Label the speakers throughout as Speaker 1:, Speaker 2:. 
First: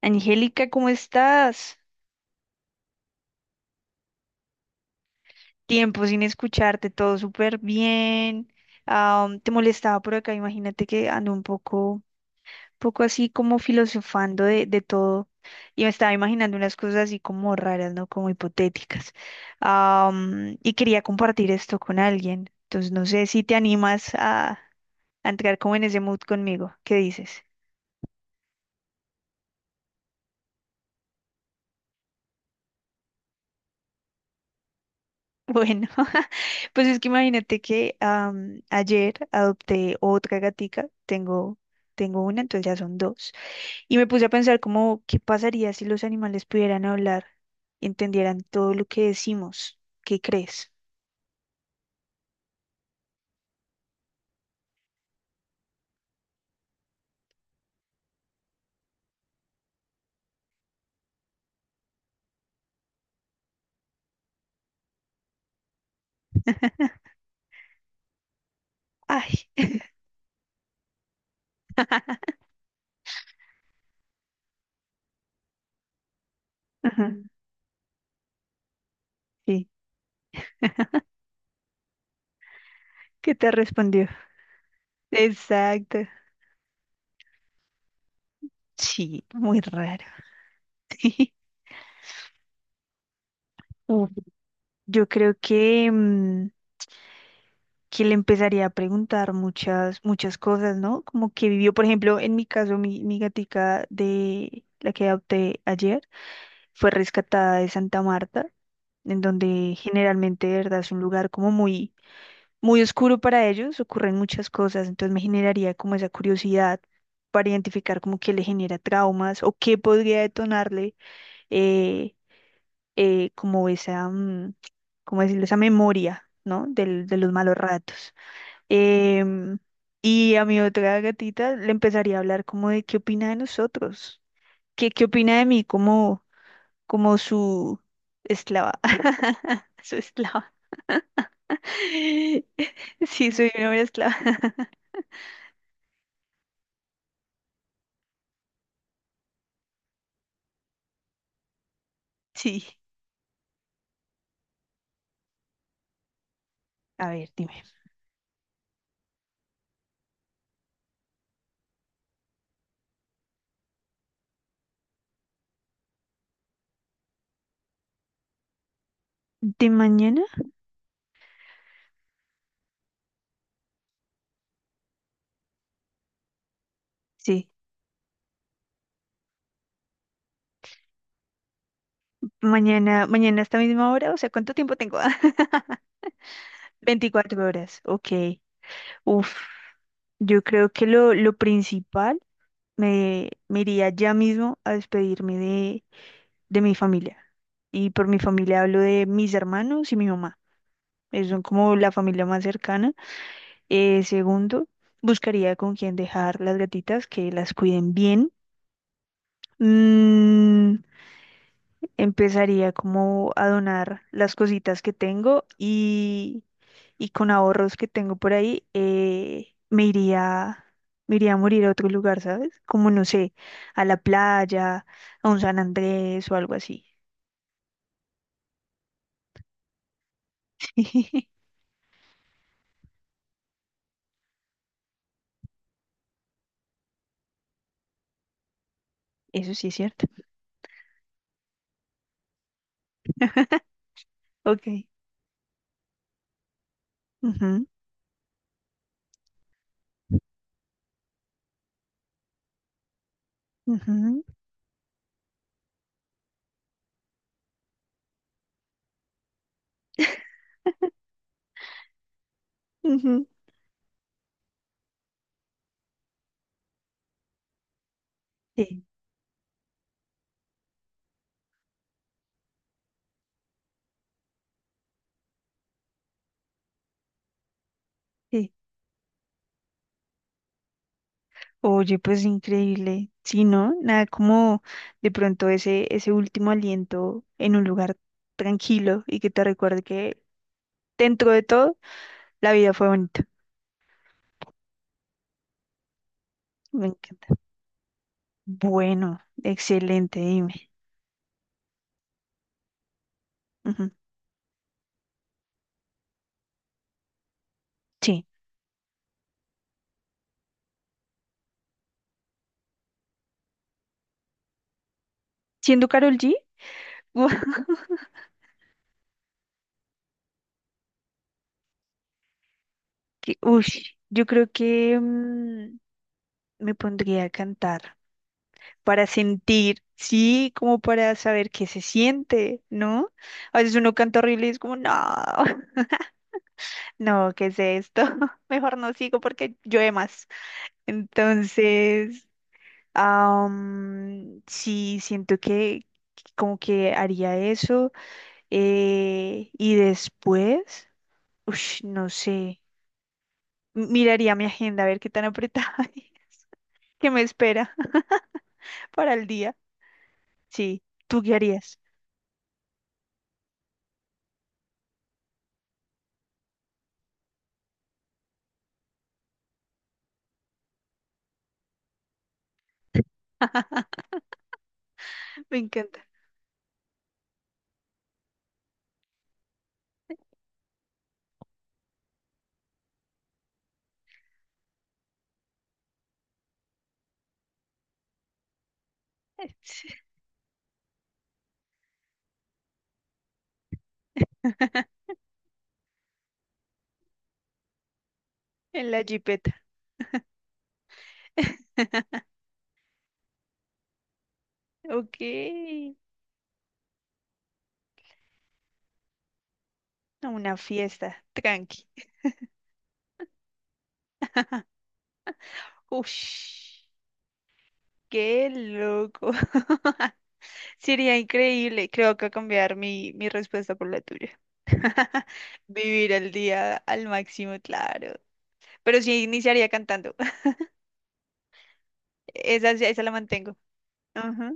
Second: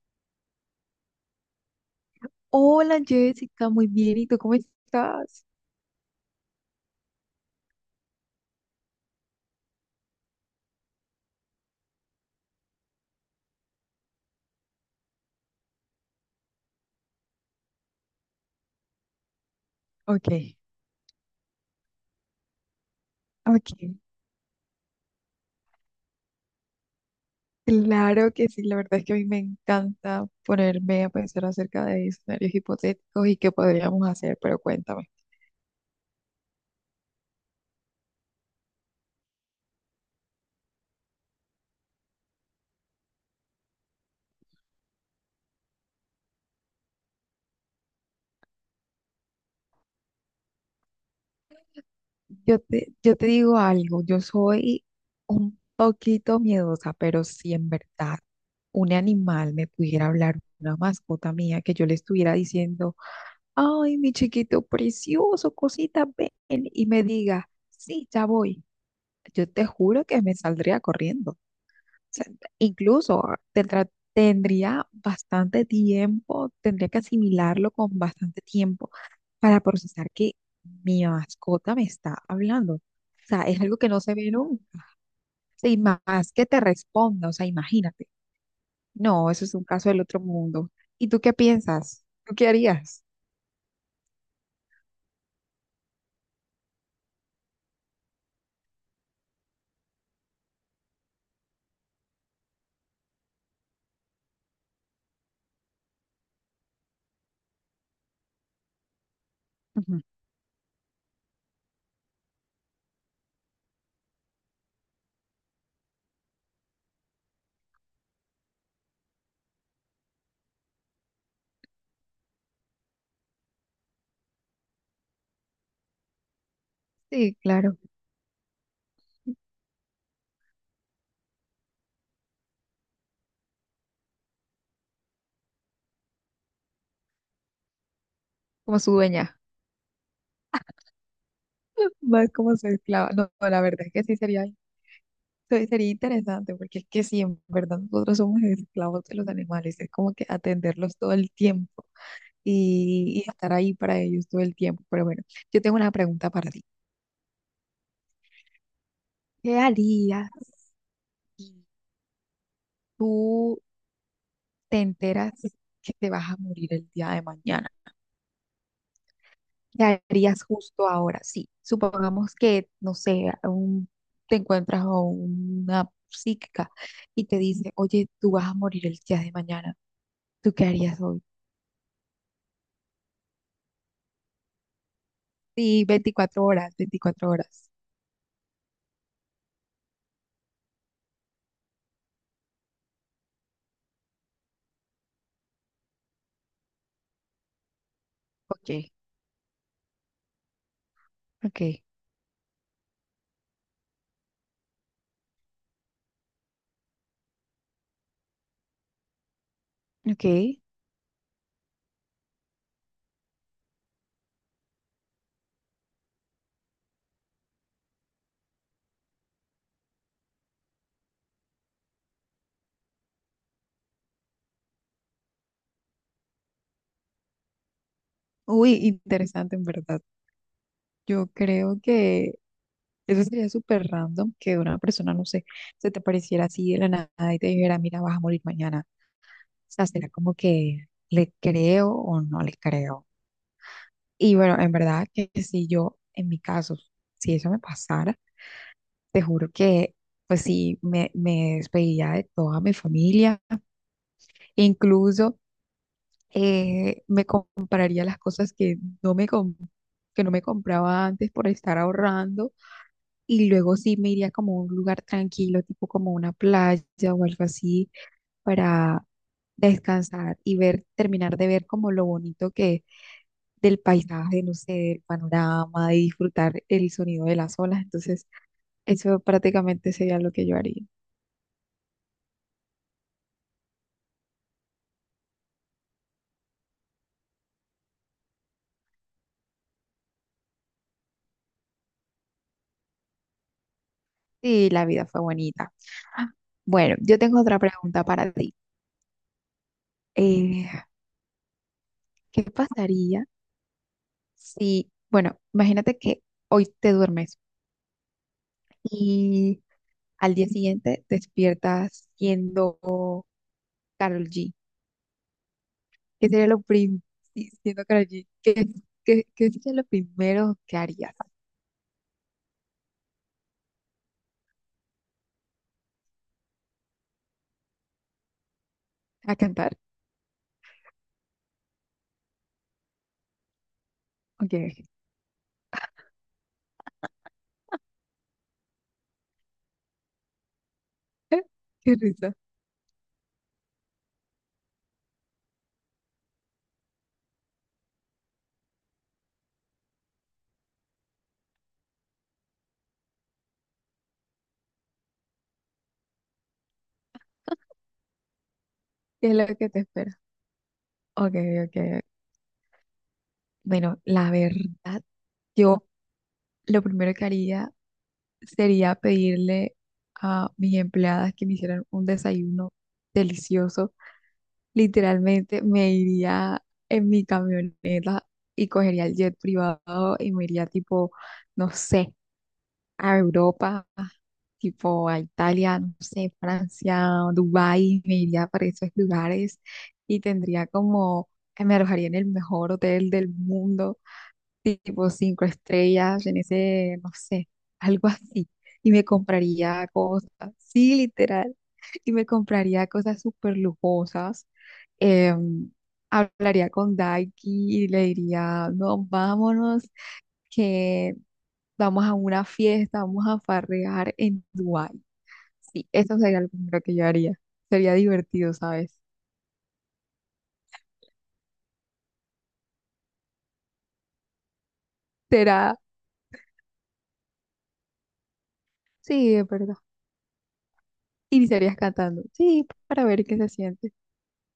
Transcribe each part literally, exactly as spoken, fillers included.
Speaker 1: Angélica, ¿cómo estás?
Speaker 2: Hola Jessica, muy bien. ¿Y tú cómo estás?
Speaker 1: Tiempo sin escucharte, todo súper bien. Ah, um, te molestaba por acá, imagínate que ando un poco, poco así como filosofando de, de todo y me estaba imaginando unas cosas así como raras, ¿no? Como hipotéticas. Ah,
Speaker 2: Ok,
Speaker 1: um, y quería compartir esto con alguien. Entonces, no sé si te
Speaker 2: ok.
Speaker 1: animas a, a entrar como en ese mood conmigo. ¿Qué dices?
Speaker 2: Claro que sí, la verdad es que a mí me encanta ponerme a pensar acerca de escenarios hipotéticos y qué podríamos hacer, pero cuéntame.
Speaker 1: Bueno, pues es que imagínate que am, ayer adopté otra gatica, tengo, tengo una, entonces ya son dos, y me puse a pensar como, ¿qué pasaría si los animales pudieran hablar y entendieran todo lo que decimos? ¿Qué crees?
Speaker 2: Yo te, yo te digo algo, yo soy un poquito miedosa, pero si en verdad un animal me pudiera hablar, una mascota mía, que yo le estuviera diciendo, ay, mi chiquito precioso, cosita, ven, y me diga, sí, ya voy.
Speaker 1: Ay,
Speaker 2: Yo te juro que me saldría corriendo. O sea, incluso tendrá- tendría bastante tiempo, tendría que
Speaker 1: ajá,
Speaker 2: asimilarlo con bastante tiempo para
Speaker 1: sí,
Speaker 2: procesar que mi mascota me está hablando. O
Speaker 1: ¿qué
Speaker 2: sea,
Speaker 1: te
Speaker 2: es algo que no
Speaker 1: respondió?
Speaker 2: se ve nunca. O y más
Speaker 1: Exacto,
Speaker 2: que te responda, o sea, imagínate.
Speaker 1: sí,
Speaker 2: No, eso es
Speaker 1: muy
Speaker 2: un caso del
Speaker 1: raro.
Speaker 2: otro mundo. ¿Y tú qué piensas? ¿Tú qué harías?
Speaker 1: Uf, yo creo que, mm, que le empezaría a preguntar muchas, muchas cosas, ¿no? Como que vivió, por ejemplo, en mi caso, mi, mi gatica de la que adopté ayer fue rescatada de Santa Marta, en donde
Speaker 2: Ujú.
Speaker 1: generalmente, de verdad, es un lugar como muy, muy oscuro para ellos, ocurren muchas cosas, entonces me generaría como esa curiosidad para identificar como qué le genera traumas o qué podría detonarle eh, eh, como esa, mm, como decirlo, esa memoria, ¿no? Del, de los
Speaker 2: Sí,
Speaker 1: malos
Speaker 2: claro,
Speaker 1: ratos. Em, y a mi otra gatita le empezaría a hablar como de qué opina de nosotros, qué, qué opina de mí como, como su
Speaker 2: como
Speaker 1: esclava,
Speaker 2: su dueña,
Speaker 1: su esclava.
Speaker 2: más como su esclava. No,
Speaker 1: Sí, soy
Speaker 2: no, la
Speaker 1: una buena
Speaker 2: verdad es que
Speaker 1: esclava.
Speaker 2: sí sería se- sería interesante porque es que sí, en verdad nosotros somos esclavos de los animales, es como que atenderlos todo el tiempo
Speaker 1: Sí,
Speaker 2: y, y estar ahí para ellos todo el tiempo. Pero bueno, yo tengo una pregunta para ti.
Speaker 1: a ver, dime.
Speaker 2: ¿Qué harías si tú te enteras que te vas a morir el día de mañana?
Speaker 1: ¿De
Speaker 2: ¿Qué
Speaker 1: mañana?
Speaker 2: harías justo ahora? Sí, supongamos que, no sé, un- te encuentras a una psíquica y te
Speaker 1: Sí,
Speaker 2: dice, oye, tú vas a morir el día de mañana. ¿Tú qué harías?
Speaker 1: mañana, mañana a esta misma hora, o sea, ¿cuánto tiempo tengo?
Speaker 2: Sí, veinticuatro horas, veinticuatro
Speaker 1: Veinticuatro
Speaker 2: horas.
Speaker 1: horas, ok. Uf, yo creo que lo, lo principal, me, me iría ya mismo a despedirme de mi familia. Y por mi familia
Speaker 2: Ok,
Speaker 1: hablo de mis hermanos y mi mamá. Ellos son
Speaker 2: ok,
Speaker 1: como la familia más cercana. Eh, segundo, buscaría con quién dejar las gatitas, que las cuiden bien.
Speaker 2: ok.
Speaker 1: Mm, empezaría como a donar las cositas que tengo y, y con ahorros que tengo por ahí, eh, me iría, me iría a morir a otro lugar, ¿sabes? Como no sé, a la playa, a un San Andrés o algo así.
Speaker 2: Uy, interesante en verdad. Yo creo que eso sería súper random que una persona, no sé, se te pareciera así de la nada y te dijera, mira, vas a morir mañana.
Speaker 1: Eso sí
Speaker 2: O
Speaker 1: es
Speaker 2: sea,
Speaker 1: cierto.
Speaker 2: será como que le creo o no le creo. Y bueno,
Speaker 1: Ok.
Speaker 2: en verdad que si yo, en mi caso, si eso me
Speaker 1: Ujú,
Speaker 2: pasara, te juro que, pues sí, me, me despediría de toda mi familia.
Speaker 1: ujú,
Speaker 2: Incluso, eh, me compraría las cosas que no me, com- que no me compraba antes por estar ahorrando
Speaker 1: ujú.
Speaker 2: y luego sí me iría como a un lugar tranquilo, tipo como una playa o algo así,
Speaker 1: Sí,
Speaker 2: para descansar y ver, terminar de ver como lo bonito que del paisaje, no sé, del panorama, y disfrutar el sonido de las olas. Entonces,
Speaker 1: sí.
Speaker 2: eso prácticamente sería lo que yo haría.
Speaker 1: Oye, pues increíble. Sí, ¿no? Nada como de pronto ese, ese último aliento en un lugar tranquilo y que te recuerde que dentro de todo la vida fue bonita.
Speaker 2: Sí, la vida fue bonita.
Speaker 1: Me
Speaker 2: Bueno, yo
Speaker 1: encanta.
Speaker 2: tengo otra pregunta para ti.
Speaker 1: Bueno, excelente,
Speaker 2: Eh,
Speaker 1: dime.
Speaker 2: ¿qué pasaría?
Speaker 1: Ujú,
Speaker 2: Sí, bueno, imagínate que hoy te duermes
Speaker 1: sí.
Speaker 2: y al día siguiente despiertas siendo Carol G.
Speaker 1: Siendo Karol
Speaker 2: ¿Qué
Speaker 1: G,
Speaker 2: sería lo prim Sí, ¿siendo Karol G? ¿Qué, qué- qué sería lo primero que harías?
Speaker 1: que, ush, yo creo que mm, me pondría a cantar, para
Speaker 2: A cantar.
Speaker 1: sentir, sí, como para saber qué se siente, ¿no? A veces uno canta horrible y
Speaker 2: Ok.
Speaker 1: es como, no, no, ¿qué es esto? Mejor no sigo porque llueve más.
Speaker 2: Qué
Speaker 1: Entonces,
Speaker 2: risa.
Speaker 1: am, sí, siento que como que haría eso. eh, y después, ush, no sé, miraría mi agenda a ver qué tan apretada, hay, qué me espera para el
Speaker 2: ¿Qué es lo
Speaker 1: día.
Speaker 2: que te espera?
Speaker 1: Sí, ¿tú
Speaker 2: Ok,
Speaker 1: qué
Speaker 2: ok,
Speaker 1: harías?
Speaker 2: ok. Bueno, la verdad, yo lo primero que haría sería pedirle a mis empleadas que me hicieran un desayuno delicioso.
Speaker 1: Me
Speaker 2: Literalmente me
Speaker 1: encanta.
Speaker 2: iría en mi camioneta y cogería el jet privado y me iría tipo, no sé, a Europa, tipo a Italia, no sé, Francia, Dubái. Me iría para esos lugares y tendría como, me alojaría en el mejor hotel del mundo tipo cinco estrellas en ese, no sé, algo así.
Speaker 1: En
Speaker 2: Y
Speaker 1: la
Speaker 2: me
Speaker 1: jipeta.
Speaker 2: compraría cosas, sí, literal. Y me compraría cosas súper lujosas.
Speaker 1: Ok.
Speaker 2: em, Hablaría con Daiki y le diría, no, vámonos,
Speaker 1: A una
Speaker 2: que
Speaker 1: fiesta. Tranqui.
Speaker 2: vamos a una fiesta, vamos a farrear en Dubái. Sí, eso sería lo primero
Speaker 1: Ush.
Speaker 2: que yo haría. Sería
Speaker 1: Qué
Speaker 2: divertido, ¿sabes?
Speaker 1: loco. Sería increíble. Creo que cambiar mi, mi respuesta por la tuya.
Speaker 2: Será,
Speaker 1: Vivir el día al máximo, claro. Pero sí
Speaker 2: sí, es
Speaker 1: iniciaría
Speaker 2: verdad.
Speaker 1: cantando.
Speaker 2: Iniciarías cantando, sí,
Speaker 1: Esa, sí, esa
Speaker 2: para
Speaker 1: la
Speaker 2: ver qué se
Speaker 1: mantengo.
Speaker 2: siente.
Speaker 1: Ajá,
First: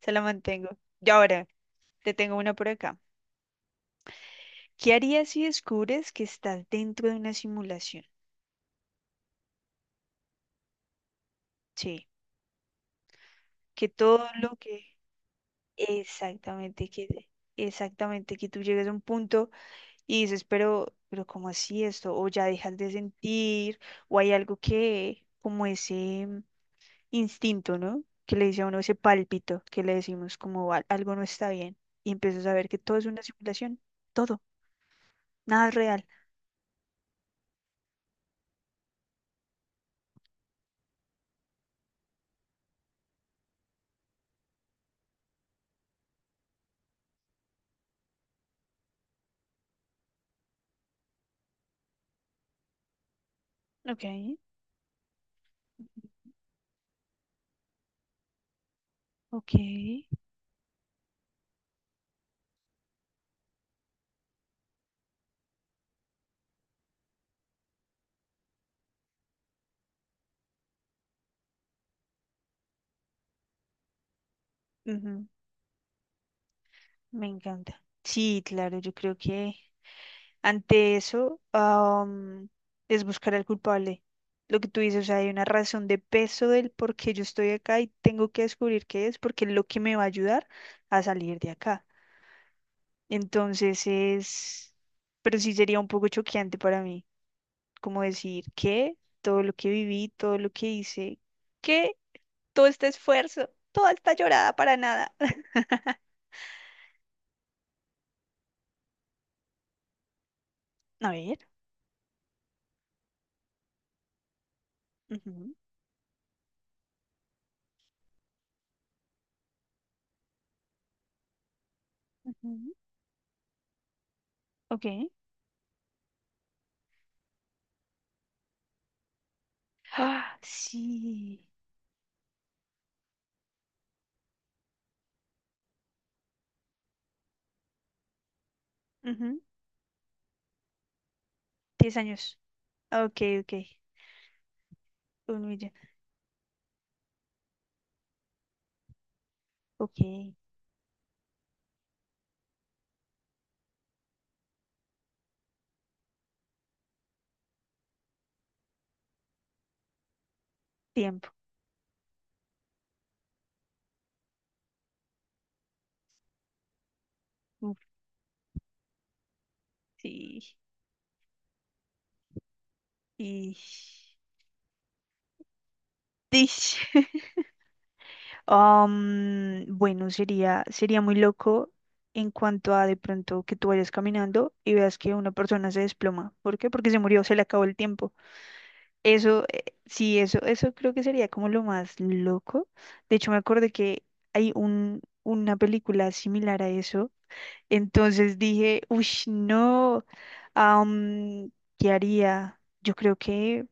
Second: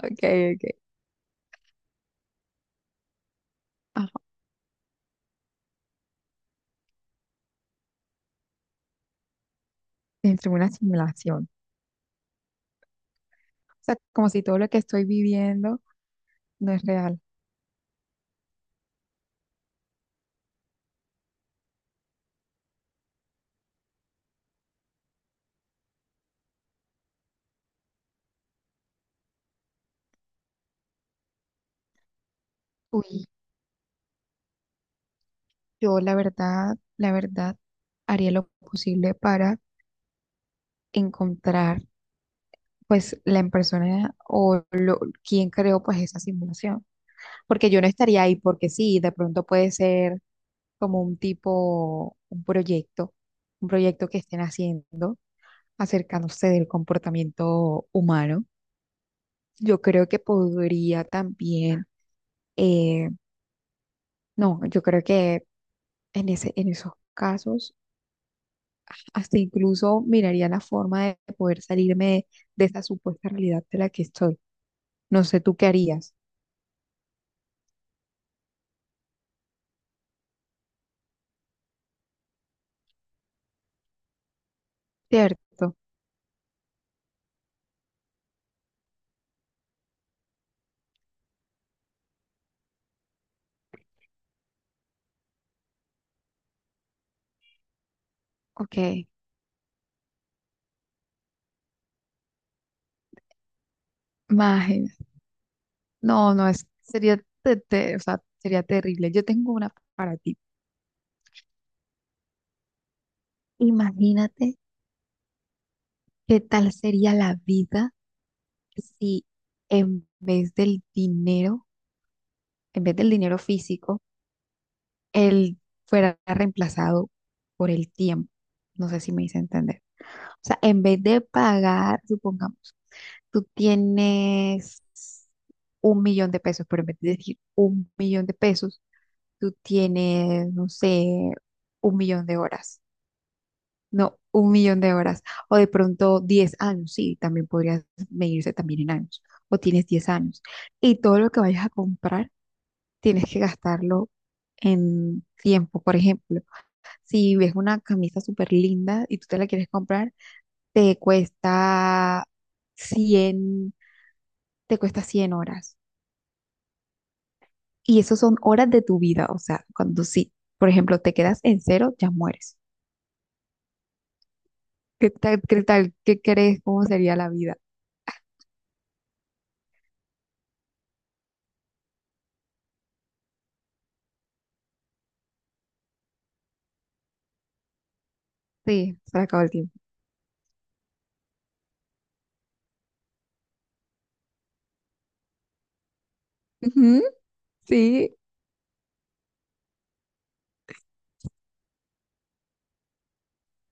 Speaker 1: esa la
Speaker 2: ok.
Speaker 1: mantengo. Y ahora, te tengo una por acá. ¿Qué harías si descubres que estás dentro de una simulación?
Speaker 2: Dentro de una simulación.
Speaker 1: Sí,
Speaker 2: O
Speaker 1: que
Speaker 2: sea,
Speaker 1: todo
Speaker 2: como si
Speaker 1: lo
Speaker 2: todo lo que
Speaker 1: que...
Speaker 2: estoy viviendo no es
Speaker 1: Exactamente que,
Speaker 2: real.
Speaker 1: exactamente que tú llegues a un punto y dices, pero, pero ¿cómo así esto? O ya dejas de sentir, o hay algo que, como ese mm, instinto, ¿no? Que le dice a uno ese pálpito, que le decimos como "Al- algo no está bien", y empiezas a ver que todo es una
Speaker 2: Uy,
Speaker 1: simulación, todo, nada es
Speaker 2: yo
Speaker 1: real.
Speaker 2: la verdad, la verdad, haría lo posible para encontrar pues la persona o lo, quien creó pues esa simulación. Porque yo no estaría ahí porque sí, de pronto puede ser como un tipo, un proyecto, un
Speaker 1: Ok,
Speaker 2: proyecto que estén haciendo acercándose del comportamiento humano.
Speaker 1: ok,
Speaker 2: Yo creo que podría también, eh, no, yo creo que en ese, en esos casos, hasta incluso miraría la forma de poder salirme de, de esa supuesta realidad de la que estoy. No
Speaker 1: ujú,
Speaker 2: sé tú qué harías,
Speaker 1: me encanta. Sí, claro, yo creo que ante eso, am, es buscar al culpable. Lo que tú dices, o sea, hay una
Speaker 2: ¿cierto?
Speaker 1: razón de peso del por qué yo estoy acá y tengo que descubrir qué es, porque es lo que me va a ayudar a salir de acá. Entonces es, pero sí sería un poco choqueante para mí, como decir que
Speaker 2: Ok,
Speaker 1: todo lo que viví, todo lo que hice, que todo este esfuerzo, toda esta llorada para
Speaker 2: imagina.
Speaker 1: nada.
Speaker 2: No, no, es, sería, te- te- o sea, sería terrible. Yo tengo una para ti.
Speaker 1: A ver.
Speaker 2: Imagínate
Speaker 1: Ujú,
Speaker 2: qué tal sería la vida si, en vez del dinero,
Speaker 1: ujú,
Speaker 2: en vez del dinero físico,
Speaker 1: ok.
Speaker 2: él fuera reemplazado por el tiempo. No sé si me hice entender.
Speaker 1: Ah,
Speaker 2: O sea, en vez de
Speaker 1: sí.
Speaker 2: pagar, supongamos, tú tienes un millón de pesos, pero en vez de decir un millón de pesos,
Speaker 1: Ujú,
Speaker 2: tú tienes, no sé,
Speaker 1: diez
Speaker 2: un millón de
Speaker 1: años.
Speaker 2: horas.
Speaker 1: Ah, ok, ok.
Speaker 2: No, un millón de horas.
Speaker 1: Un
Speaker 2: O de
Speaker 1: millón.
Speaker 2: pronto diez años, sí, también podrías medirse también en años. O tienes
Speaker 1: Ok.
Speaker 2: diez años. Y todo lo que vayas a comprar, tienes que gastarlo en tiempo. Por ejemplo, si ves una camisa súper linda y tú te la quieres comprar, te
Speaker 1: Tiempo.
Speaker 2: cuesta cien te cuesta cien horas.
Speaker 1: Uf,
Speaker 2: Y eso son horas de tu vida. O sea, cuando sí,
Speaker 1: sí.
Speaker 2: por ejemplo, te quedas en cero, ya mueres.
Speaker 1: Y.
Speaker 2: ¿Qué tal? ¿Qué tal? ¿Qué crees? ¿Cómo
Speaker 1: Dish.
Speaker 2: sería la vida?
Speaker 1: Am, bueno, sería, sería muy loco en cuanto a de pronto que tú vayas caminando y veas que una persona se desploma. ¿Por qué? Porque se murió, se le acabó el tiempo.
Speaker 2: Sí, se le acabó
Speaker 1: Eso,
Speaker 2: el
Speaker 1: eh,
Speaker 2: tiempo.
Speaker 1: sí, eso, eso creo que sería como lo más loco. De hecho, me acordé que hay un, una película similar a
Speaker 2: Ujú,
Speaker 1: eso.
Speaker 2: sí,
Speaker 1: Entonces dije, uy, no, am, ¿qué haría? Yo creo que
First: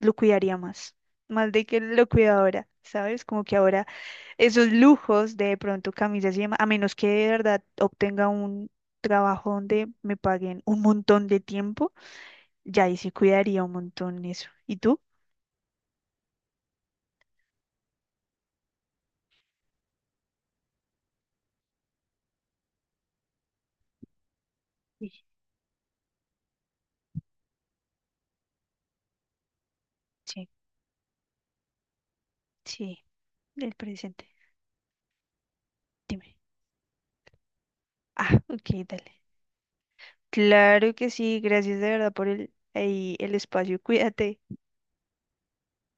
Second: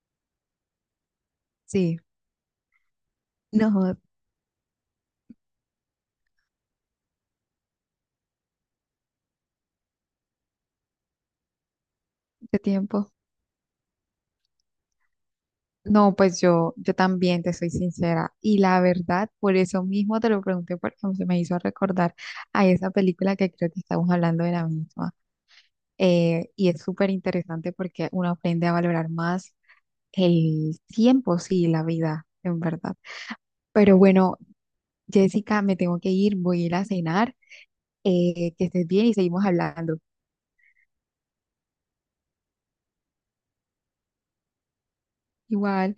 Speaker 1: lo cuidaría más, más de que
Speaker 2: sí.
Speaker 1: lo cuido ahora, ¿sabes? Como que ahora
Speaker 2: No,
Speaker 1: esos lujos de pronto camisas y demás, a menos que de verdad obtenga un trabajo donde me paguen un montón de tiempo,
Speaker 2: de
Speaker 1: ya ahí sí
Speaker 2: tiempo.
Speaker 1: cuidaría un montón eso. ¿Y tú?
Speaker 2: No, pues yo, yo también te soy sincera. Y la verdad, por eso mismo te lo pregunté, porque se me hizo recordar a esa película que creo que estamos hablando de la
Speaker 1: Sí,
Speaker 2: misma. Eh, y es súper interesante porque uno aprende a valorar más
Speaker 1: sí,
Speaker 2: el tiempo, sí, la vida, en verdad.
Speaker 1: sí, del
Speaker 2: Pero
Speaker 1: presente.
Speaker 2: bueno, Jessica, me tengo que
Speaker 1: Dime.
Speaker 2: ir, voy a ir a cenar.
Speaker 1: Ah,
Speaker 2: Eh, que
Speaker 1: ok,
Speaker 2: estés bien
Speaker 1: dale.
Speaker 2: y seguimos hablando.
Speaker 1: Claro que sí, gracias de verdad por el, ahí el espacio. Cuídate.
Speaker 2: Igual.